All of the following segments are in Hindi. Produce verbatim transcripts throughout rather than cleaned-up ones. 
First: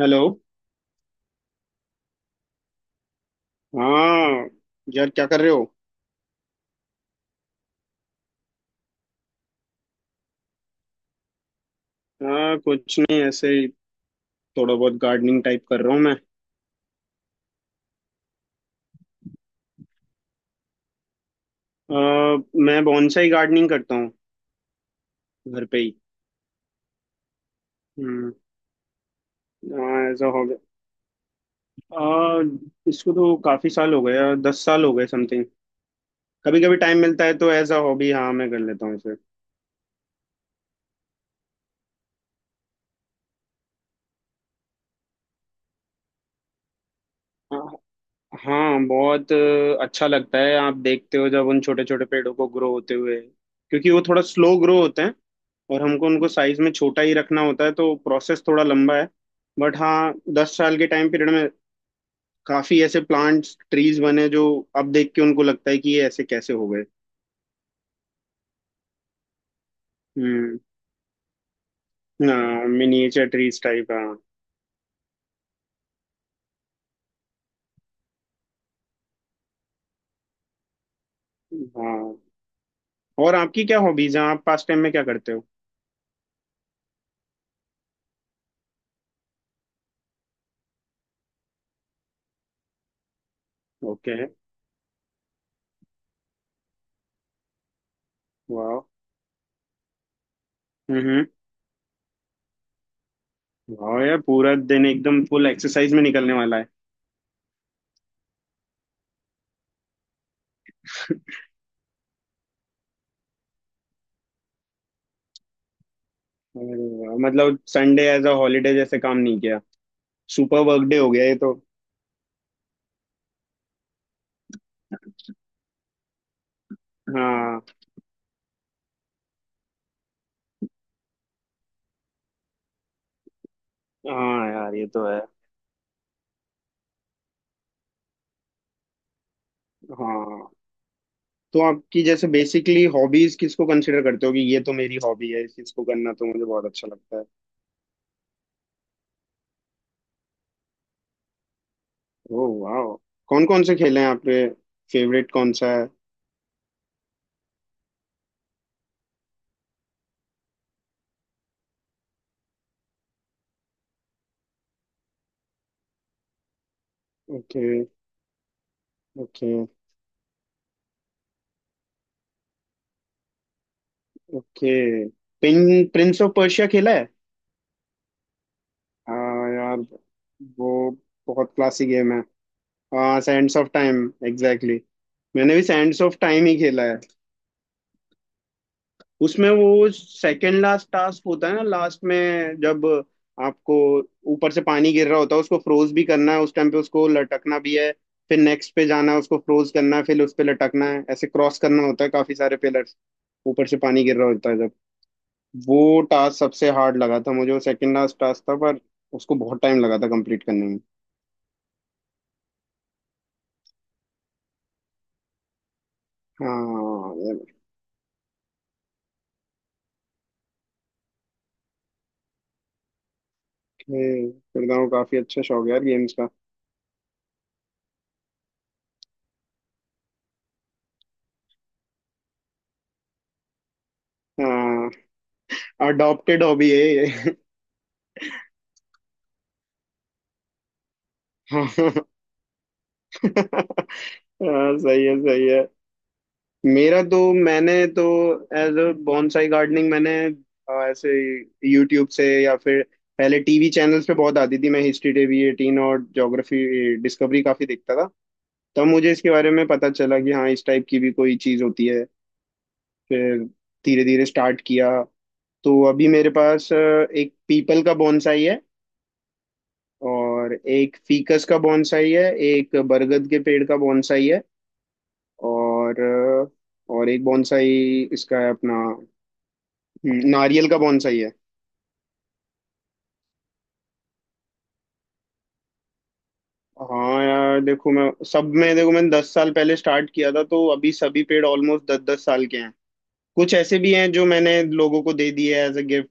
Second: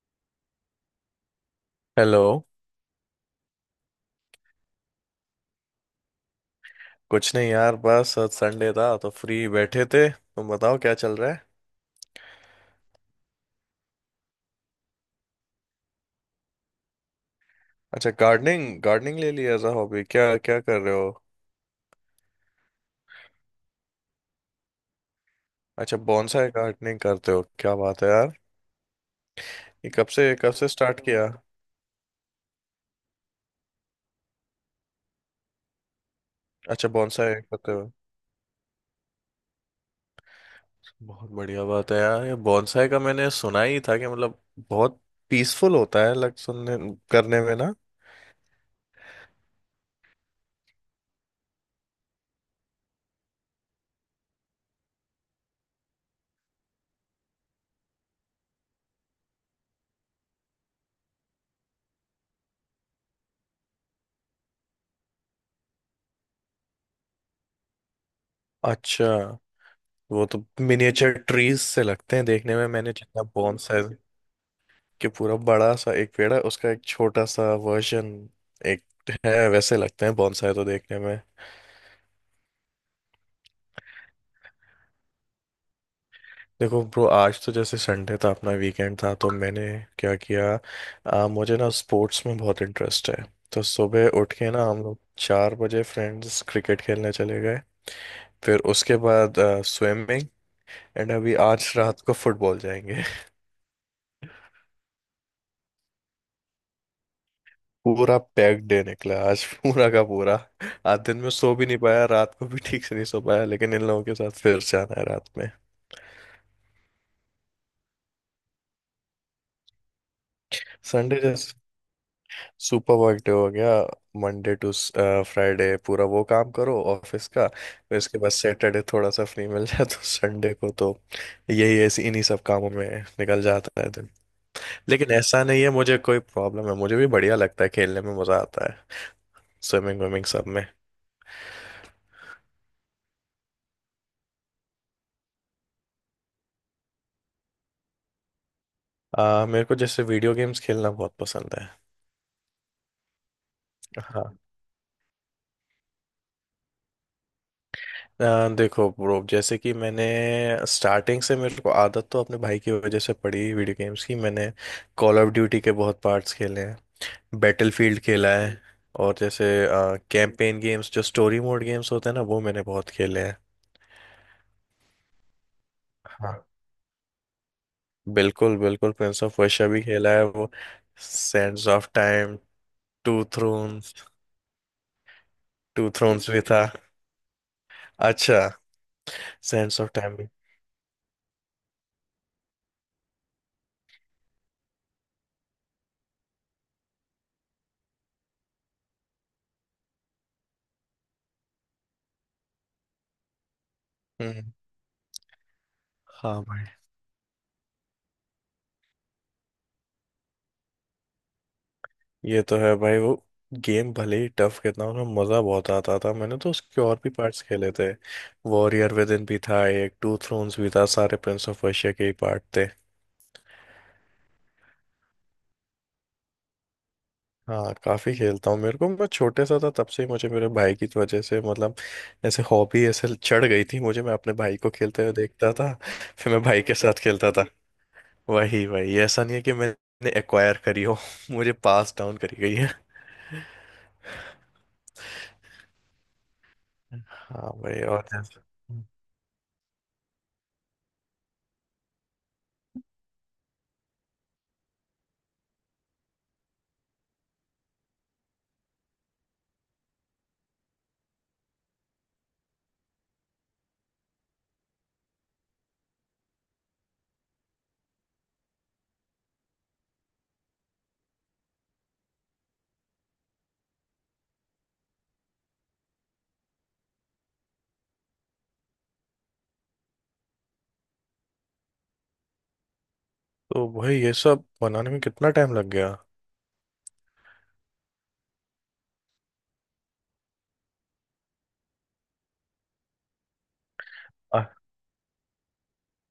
हेलो। हेलो। हाँ। यार, क्या कर रहे हो? कुछ नहीं यार, बस आज संडे था तो फ्री बैठे थे। तुम बताओ क्या चल रहा है। हाँ, कुछ नहीं, ऐसे ही। थोड़ा बहुत गार्डनिंग टाइप कर रहा हूँ मैं। अच्छा, गार्डनिंग गार्डनिंग ले लिया एज अ हॉबी। क्या क्या कर रहे हो। अ, मैं बॉन्साई गार्डनिंग करता हूँ। घर पे ही। अच्छा, बॉन्साई गार्डनिंग करते हो, क्या बात है हम्म। यार। ये हाँ, कब ऐसा से हो कब गया। से स्टार्ट किया। अ, इसको तो काफी साल हो गए। दस साल हो गए समथिंग। कभी कभी अच्छा, टाइम मिलता है बॉन्साई तो एज करते अ हो, हॉबी, हाँ, मैं कर लेता हूँ इसे। बहुत बढ़िया बात है यार। ये बॉन्साई का मैंने सुना ही था कि मतलब बहुत पीसफुल होता है लग सुनने करने में ना। हाँ, बहुत अ, अच्छा लगता है, आप देखते हो जब उन छोटे छोटे पेड़ों को ग्रो होते हुए। क्योंकि वो थोड़ा स्लो ग्रो होते हैं। और हमको उनको साइज में छोटा ही रखना होता है, तो प्रोसेस थोड़ा लंबा है। बट हाँ, दस साल के टाइम पीरियड में काफी ऐसे प्लांट्स ट्रीज बने जो अब देख के उनको लगता है कि ये ऐसे कैसे हो गए। अच्छा, वो तो हम्म। मिनिएचर ट्रीज से लगते हैं देखने हाँ, में। मैंने जितना मिनिएचर ट्रीज बॉन्साई, टाइप। हाँ। कि पूरा बड़ा सा एक पेड़ है, उसका एक छोटा सा वर्जन एक है, वैसे लगते हैं बॉन्साई तो देखने में। हाँ, और आपकी क्या हॉबीज हैं? आप पास टाइम में क्या करते हो? देखो ब्रो, आज तो जैसे संडे था, अपना वीकेंड था, तो मैंने क्या किया, आ, मुझे ना स्पोर्ट्स में बहुत इंटरेस्ट है। तो सुबह ओके। उठ के ना हम लोग चार बजे फ्रेंड्स क्रिकेट खेलने चले गए। फिर वाह। उसके बाद स्विमिंग, एंड हम्म। अभी आज रात को फुटबॉल जाएंगे। वाह यार, पूरा दिन एकदम फुल एक्सरसाइज में निकलने वाला है। पूरा पैक्ड डे निकला आज, पूरा का पूरा। आज दिन में सो भी नहीं पाया, रात को भी ठीक से नहीं सो पाया, लेकिन इन लोगों के साथ फिर से आना है रात में। अरे वाह, मतलब संडे एज अ हॉलीडे जैसे काम नहीं किया। सुपर वर्क डे हो संडे गया ये तो। जैसे सुपर वर्क डे हो गया। मंडे टू फ्राइडे पूरा वो काम करो ऑफिस का, हाँ। फिर इसके बाद सैटरडे थोड़ा सा फ्री मिल जाए तो संडे को तो यही, ऐसे इन्हीं सब कामों में निकल जाता है दिन। हाँ यार, ये तो लेकिन है। ऐसा नहीं है मुझे कोई प्रॉब्लम है, मुझे भी बढ़िया लगता है, खेलने में मजा आता है, स्विमिंग विमिंग सब हाँ, में। तो आपकी जैसे बेसिकली हॉबीज किसको कंसिडर करते हो कि ये तो मेरी हॉबी है, इस चीज को करना तो मुझे बहुत अच्छा लगता है। आ, मेरे को जैसे वीडियो गेम्स खेलना बहुत पसंद है। ओह वाह! कौन कौन से खेल हैं हाँ। आपके? फेवरेट कौन सा है? अ, देखो ब्रो, जैसे कि मैंने स्टार्टिंग से, मेरे को आदत तो अपने भाई की वजह से पड़ी वीडियो गेम्स की। मैंने कॉल ऑफ ड्यूटी के बहुत पार्ट्स खेले हैं, ओके। बैटलफील्ड खेला है। और जैसे ओके। कैंपेन गेम्स, जो स्टोरी मोड गेम्स होते हैं ना, वो मैंने बहुत खेले हैं। ओके। प्रिंस ऑफ हाँ, पर्शिया खेला है? बिल्कुल बिल्कुल, प्रिंस ऑफ हाँ पर्शिया यार, भी खेला है, वो वो बहुत सैंड्स क्लासिक ऑफ गेम है। टाइम, हाँ, Two Sands of Thrones. Time. Exactly. मैंने भी टू सैंड्स ऑफ थ्रोन्स भी टाइम ही था। खेला है। अच्छा। उसमें सैंड्स वो ऑफ टाइम भी। सेकंड लास्ट टास्क होता है ना, लास्ट में जब आपको ऊपर से पानी गिर रहा होता है, उसको फ्रोज भी करना है, उस टाइम पे उसको लटकना भी है। फिर नेक्स्ट पे जाना है, उसको फ्रोज करना है, फिर उस पे लटकना है, ऐसे क्रॉस करना होता है काफी सारे पिलर्स, ऊपर से पानी गिर रहा होता हम्म। है जब। वो टास्क हाँ भाई। सबसे हार्ड लगा था मुझे, वो सेकंड लास्ट टास्क था, पर उसको बहुत टाइम लगा था कंप्लीट करने में। ये तो है भाई, वो गेम भले ही टफ कितना हो, उसमें मज़ा बहुत आता था। मैंने तो उसके और भी हाँ पार्ट्स यार, खेले थे। वॉरियर विद इन भी था एक, टू थ्रोन्स भी था, सारे प्रिंस ऑफ पर्शिया के ही पार्ट थे। खेलता हूँ काफी। अच्छा शौक है यार गेम्स का। हाँ काफ़ी खेलता हूँ, मेरे को मैं छोटे सा था तब से ही, मुझे मेरे भाई की वजह से मतलब ऐसे हॉबी ऐसे चढ़ गई थी मुझे। मैं अपने भाई को हाँ, खेलते हुए देखता था, फिर मैं अडॉप्टेड भाई हॉबी के है साथ खेलता ये। था। वही वही, ऐसा नहीं है कि मैंने एक्वायर करी हो मुझे पास डाउन करी गई है। हाँ, सही है, सही है। मेरा तो, हाँ मैंने भाई, तो और जैसे, एज अ बॉन्साई गार्डनिंग, मैंने अ, ऐसे, यूट्यूब से या फिर पहले टीवी चैनल्स पे बहुत आती थी, मैं हिस्ट्री टीवी एटीन और ज्योग्राफी डिस्कवरी काफी देखता था। तब मुझे इसके बारे में पता चला कि हाँ, इस टाइप की भी कोई चीज़ होती है। फिर धीरे धीरे स्टार्ट किया। तो अभी मेरे पास अ, एक पीपल का बॉन्साई है। और एक फीकस का बॉन्साई है, एक बरगद के पेड़ का बॉन्साई है। और और एक बॉन्साई इसका है अपना। हम्म, नारियल का बॉन्साई है। तो भाई ये सब बनाने में कितना टाइम लग गया। हाँ यार देखो, मैं सब में, देखो, मैंने दस साल पहले स्टार्ट किया था, तो अभी सभी पेड़ ऑलमोस्ट दस दस साल के हैं। कुछ ऐसे भी हैं जो अ- मैंने लोगों को दे दिए एज अ गिफ्ट,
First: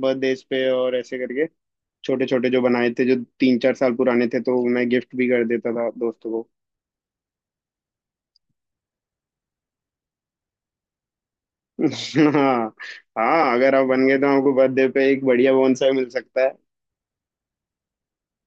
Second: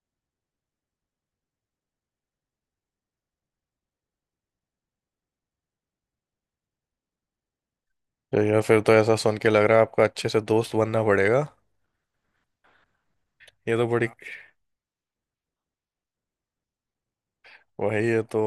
बर्थडेज पे और ऐसे करके। छोटे छोटे जो बनाए थे जो तीन चार साल पुराने थे, तो मैं गिफ्ट भी कर देता था दोस्तों को। तो या फिर तो ऐसा सुन के लग रहा है आपको अच्छे से दोस्त बनना पड़ेगा। हाँ। हाँ, अगर ये आप तो बन बड़ी, गए तो आपको बर्थडे पे एक बढ़िया बोनसाई मिल सकता है। वही है तो,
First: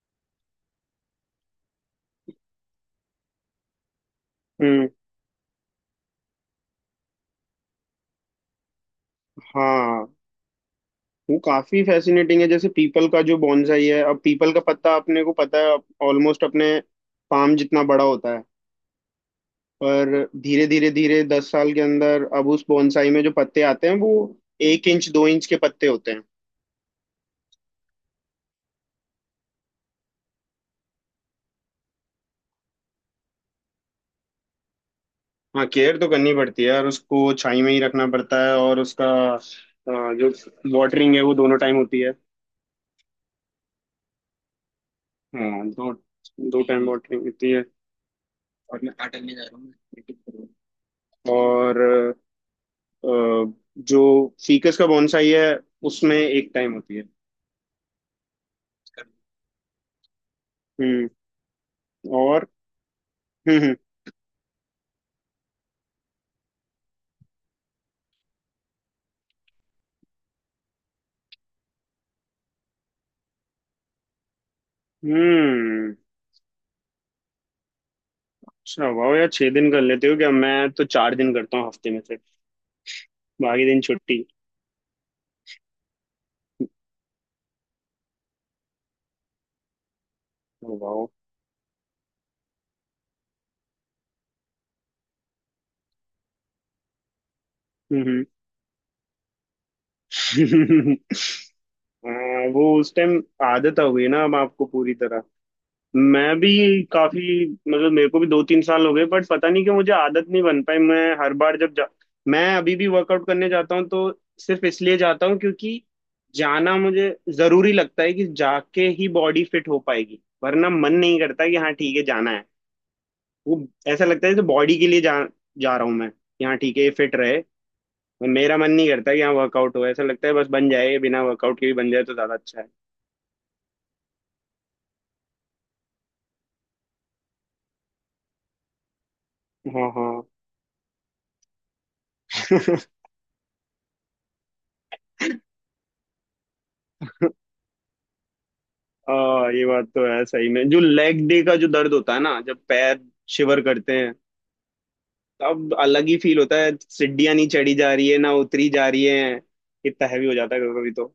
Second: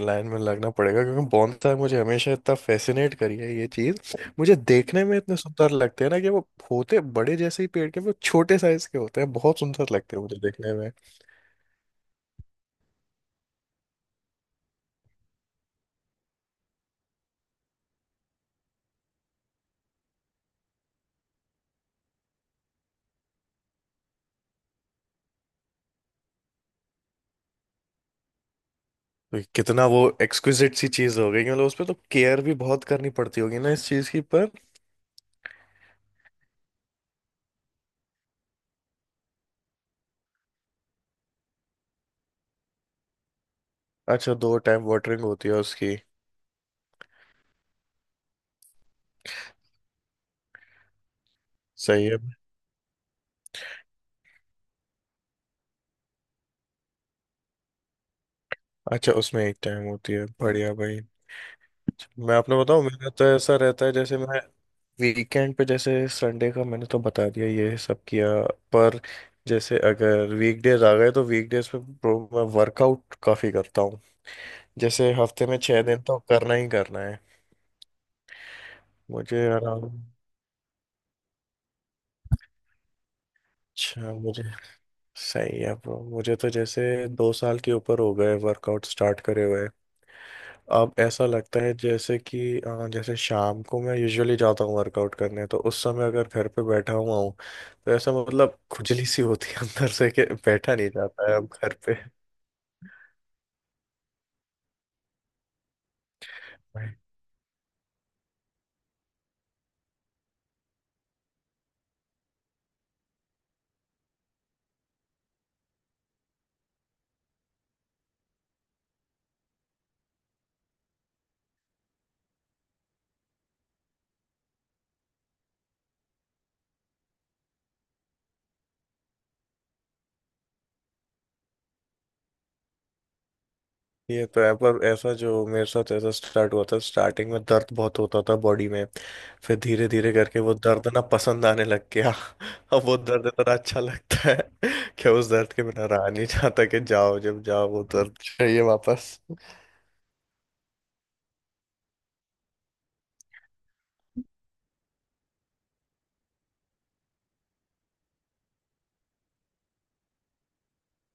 लाइन में लगना पड़ेगा, क्योंकि बोनसाई मुझे हमेशा इतना फैसिनेट करी है। ये चीज मुझे हम्म। देखने में इतने सुंदर लगते हैं ना, कि वो होते बड़े जैसे ही पेड़ के, वो छोटे साइज के होते हैं, बहुत सुंदर हाँ, लगते हैं मुझे देखने में। वो काफी फैसिनेटिंग है। जैसे पीपल का जो बॉन्साई है, अब पीपल का पत्ता अपने को पता है, ऑलमोस्ट अपने पाम जितना बड़ा होता है। पर धीरे धीरे धीरे दस साल के अंदर अब उस बॉन्साई में जो पत्ते आते हैं वो एक इंच दो इंच के पत्ते होते हैं। तो कितना वो एक्सक्विजिट सी चीज हो गई, मतलब उस पे तो केयर भी बहुत करनी पड़ती होगी ना इस चीज की, पर हाँ, केयर तो करनी पड़ती है, और उसको छाई में ही रखना पड़ता है। और उसका अ, जो वाटरिंग है वो दोनों टाइम होती है। अच्छा दो टाइम वाटरिंग होती है हाँ, दो। उसकी। दो टाइम वाटरिंग होती है। और मैं आटा लेने जा रहा हूँ, मैं practice करूंगा। और सही है। अ, जो फीकस का बोनसाई है, उसमें एक टाइम होती है। अच्छा उसमें एक टाइम होती है, बढ़िया भाई। हम्म। मैं और। आपने बताऊं, मेरा तो ऐसा हम्म। हम्म। रहता है, जैसे मैं वीकेंड पे, जैसे संडे का मैंने तो बता दिया ये सब किया। पर जैसे अगर वीकडेज आ गए तो वीकडेज पे bro, मैं वर्कआउट काफी करता हूँ। जैसे हफ्ते में छह हम्म, दिन तो करना ही करना है। अच्छा, वाह यार, मुझे छह दिन कर आराम, लेते हो क्या? मैं तो चार दिन करता हूँ हफ्ते में से। बाकी दिन अच्छा छुट्टी। मुझे, सही है ब्रो। मुझे तो जैसे दो साल के ऊपर हो गए वर्कआउट स्टार्ट करे हुए। अब वाह। ऐसा लगता है जैसे कि अ, जैसे शाम को मैं यूजुअली जाता हूँ वर्कआउट करने, तो उस समय अगर घर पे बैठा हुआ हूँ तो हम्म। ऐसा हम्म। मतलब खुजली सी होती है अंदर से, कि बैठा नहीं जाता है अब घर पे। हाँ, वो उस टाइम आदत हो गई ना, अब आपको पूरी तरह। मैं भी काफी, मतलब मेरे को भी दो तीन साल हो गए, बट पता नहीं क्यों मुझे आदत नहीं बन पाई। मैं हर बार जब जा, मैं अभी भी वर्कआउट करने जाता हूँ तो सिर्फ इसलिए जाता हूँ क्योंकि जाना मुझे जरूरी लगता है कि जाके ही बॉडी फिट हो पाएगी, वरना मन नहीं करता कि हाँ ठीक है जाना है। वो ऐसा लगता है जैसे बॉडी के लिए जा जा रहा हूँ मैं, कि हाँ ठीक है ये फिट रहे। और मेरा मन नहीं करता कि हाँ वर्कआउट हो, ऐसा लगता है बस बन जाए, बिना वर्कआउट के भी बन जाए तो ज्यादा अच्छा है। ये तो है, पर ऐसा जो मेरे साथ, ऐसा स्टार्ट हुआ था स्टार्टिंग में दर्द बहुत होता था बॉडी में। फिर धीरे धीरे हाँ। करके वो दर्द ना पसंद आने लग गया। अब हाँ। वो दर्द इतना अच्छा लगता है कि उस दर्द के बिना रहा नहीं जाता, कि जाओ जब जाओ वो दर्द चाहिए आ, वापस। ये बात तो है, सही में जो लेग डे का जो दर्द होता है ना जब पैर शिवर करते हैं, तब अलग ही फील होता है। सीढ़ियां नहीं चढ़ी जा रही है, ना उतरी जा रही है। इतना हैवी हो जाता है कभी कभी तो।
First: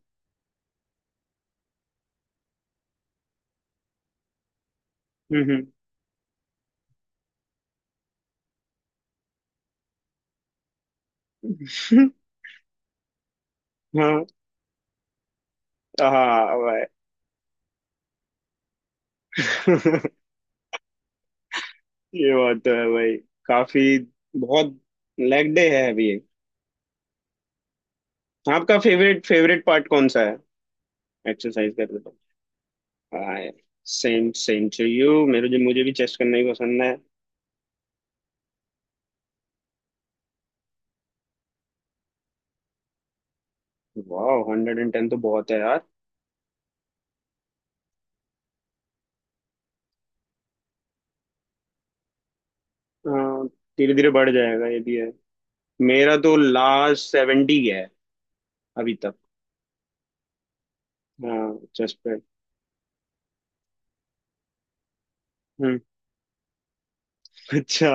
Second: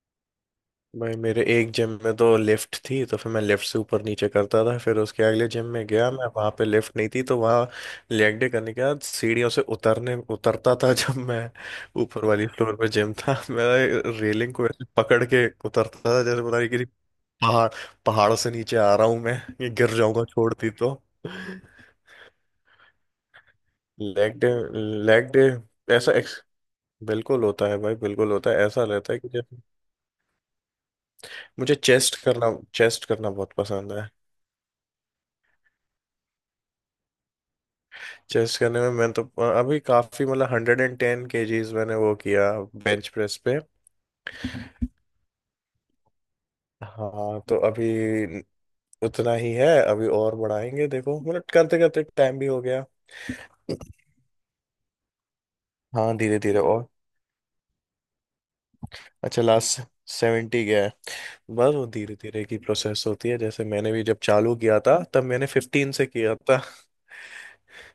भाई मेरे एक जिम में तो लिफ्ट थी, तो फिर मैं लिफ्ट से ऊपर नीचे करता था। फिर उसके अगले हम्म। जिम में गया मैं, वहां पे लिफ्ट नहीं थी, तो वहां लेग डे करने के बाद सीढ़ियों से उतरने उतरता था जब मैं, हम्म। ऊपर वाली फ्लोर पे जिम था। मैं हाँ। रेलिंग को ऐसे पकड़ के उतरता था जैसे हाँ पता नहीं भाई। किसी पहाड़, पहाड़ से नीचे आ रहा हूं मैं, ये गिर जाऊंगा छोड़ती तो। ये बात तो है भाई। काफी। लेग डे, बहुत। लेग डे, लेग डे है अभी ऐसा ये। ex- बिल्कुल होता है भाई, बिल्कुल होता है, आपका ऐसा रहता है फेवरेट कि जैसे फेवरेट पार्ट कौन सा है एक्सरसाइज मुझे करते तो? चेस्ट करना, चेस्ट करना हाँ, बहुत पसंद है। Same same to you. मेरे जो, मुझे भी चेस्ट करना ही पसंद है। चेस्ट करने में मैं तो अभी काफी, मतलब हंड्रेड एंड टेन केजीज मैंने वो किया बेंच प्रेस पे। वाह, हंड्रेड एंड टेन तो बहुत है। हाँ तो अभी उतना ही है, अभी और बढ़ाएंगे, देखो मतलब करते करते टाइम भी हो गया। धीरे धीरे बढ़ जाएगा ये भी है। हाँ मेरा तो धीरे धीरे और, लास्ट सेवेंटी है अभी तक। अच्छा लास्ट सेवेंटी गया है। हाँ, बस वो चेस्ट धीरे पे। धीरे की प्रोसेस होती है, जैसे मैंने भी जब चालू किया था, तब मैंने हम्म। फिफ्टीन से किया था। अच्छा।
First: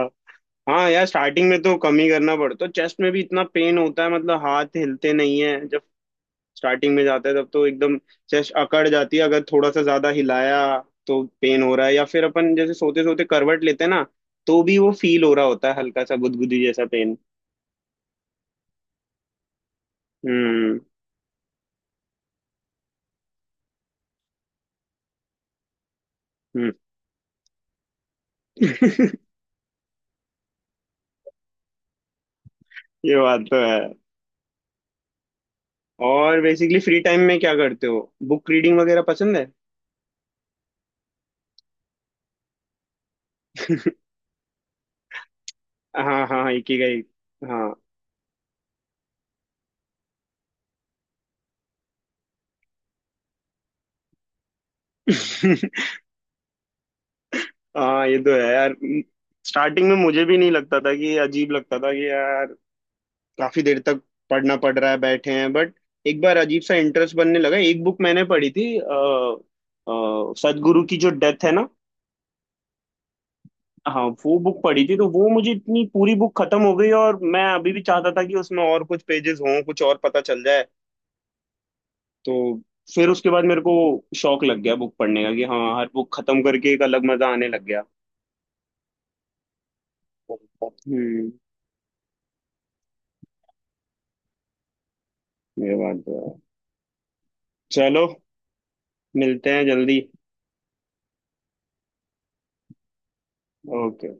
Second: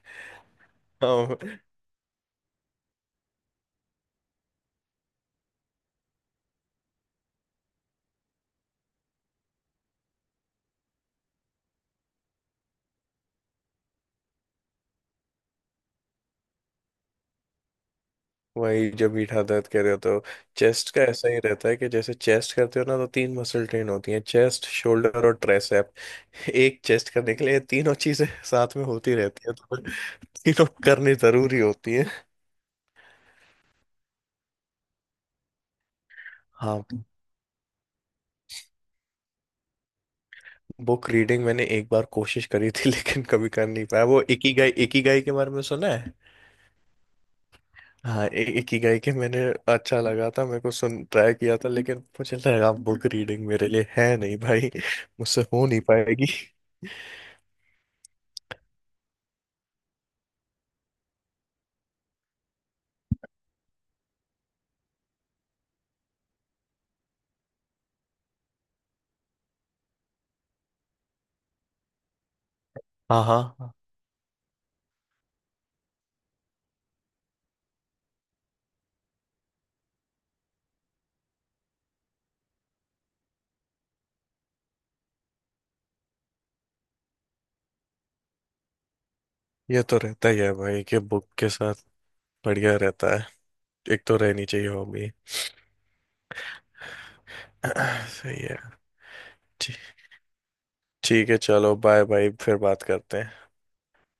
हाँ यार, हाँ। स्टार्टिंग में तो कम ही करना पड़ता है। चेस्ट में भी इतना पेन होता है, मतलब हाथ हिलते नहीं है जब स्टार्टिंग में जाता है तब तो। एकदम चेस्ट अकड़ जाती है, अगर थोड़ा सा ज्यादा हिलाया तो पेन हो रहा है। या फिर अपन जैसे सोते सोते करवट लेते हैं ना, तो भी वो फील हो रहा होता है, हल्का सा गुदगुदी जैसा पेन। वही जब मीठा दर्द कह रहे हो तो हम्म। चेस्ट का ऐसा ही रहता है, कि जैसे चेस्ट करते हो ना, तो तीन मसल ट्रेन होती हैं, चेस्ट, शोल्डर और ट्राइसेप। हम्म। एक चेस्ट करने के लिए तीनों चीजें साथ में होती रहती है, तो तीनों करनी जरूरी होती है। ये बात तो है। और बेसिकली हाँ। फ्री टाइम में क्या करते हो? बुक रीडिंग वगैरह पसंद है? बुक रीडिंग मैंने एक बार कोशिश करी थी लेकिन कभी कर नहीं पाया, वो इकिगाई, इकिगाई के बारे में सुना है। हाँ, हाँ, एक ही गई। हाँ। हाँ, इ- इकिगाई के मैंने अच्छा लगा था मेरे को, सुन ट्राई किया था, लेकिन मुझे लगा बुक रीडिंग मेरे लिए है नहीं भाई, मुझसे हो नहीं पाएगी। हाँ ये तो है यार। स्टार्टिंग में मुझे भी नहीं लगता था, कि अजीब लगता था कि यार काफी देर तक पढ़ना पड़ रहा है, बैठे हैं, बट एक बार अजीब सा इंटरेस्ट बनने लगा। एक बुक मैंने पढ़ी थी आ, सदगुरु की, जो डेथ है ना। हाँ हाँ, हाँ, वो बुक पढ़ी थी तो वो मुझे इतनी, पूरी बुक खत्म हो गई और मैं अभी भी चाहता था कि उसमें और कुछ पेजेस हों, कुछ और पता चल जाए। तो फिर उसके बाद मेरे को शौक लग गया बुक पढ़ने का, कि हाँ, हर बुक खत्म करके एक अलग मजा आने लग गया। ये तो रहता ही है भाई कि बुक हम्म। के साथ बढ़िया रहता है, एक तो रहनी चाहिए हॉबी। ये बात तो है। चलो, सही है। मिलते हैं ठीक, जल्दी। ठीक है, चलो, बाय बाय, फिर बात करते हैं। ओके।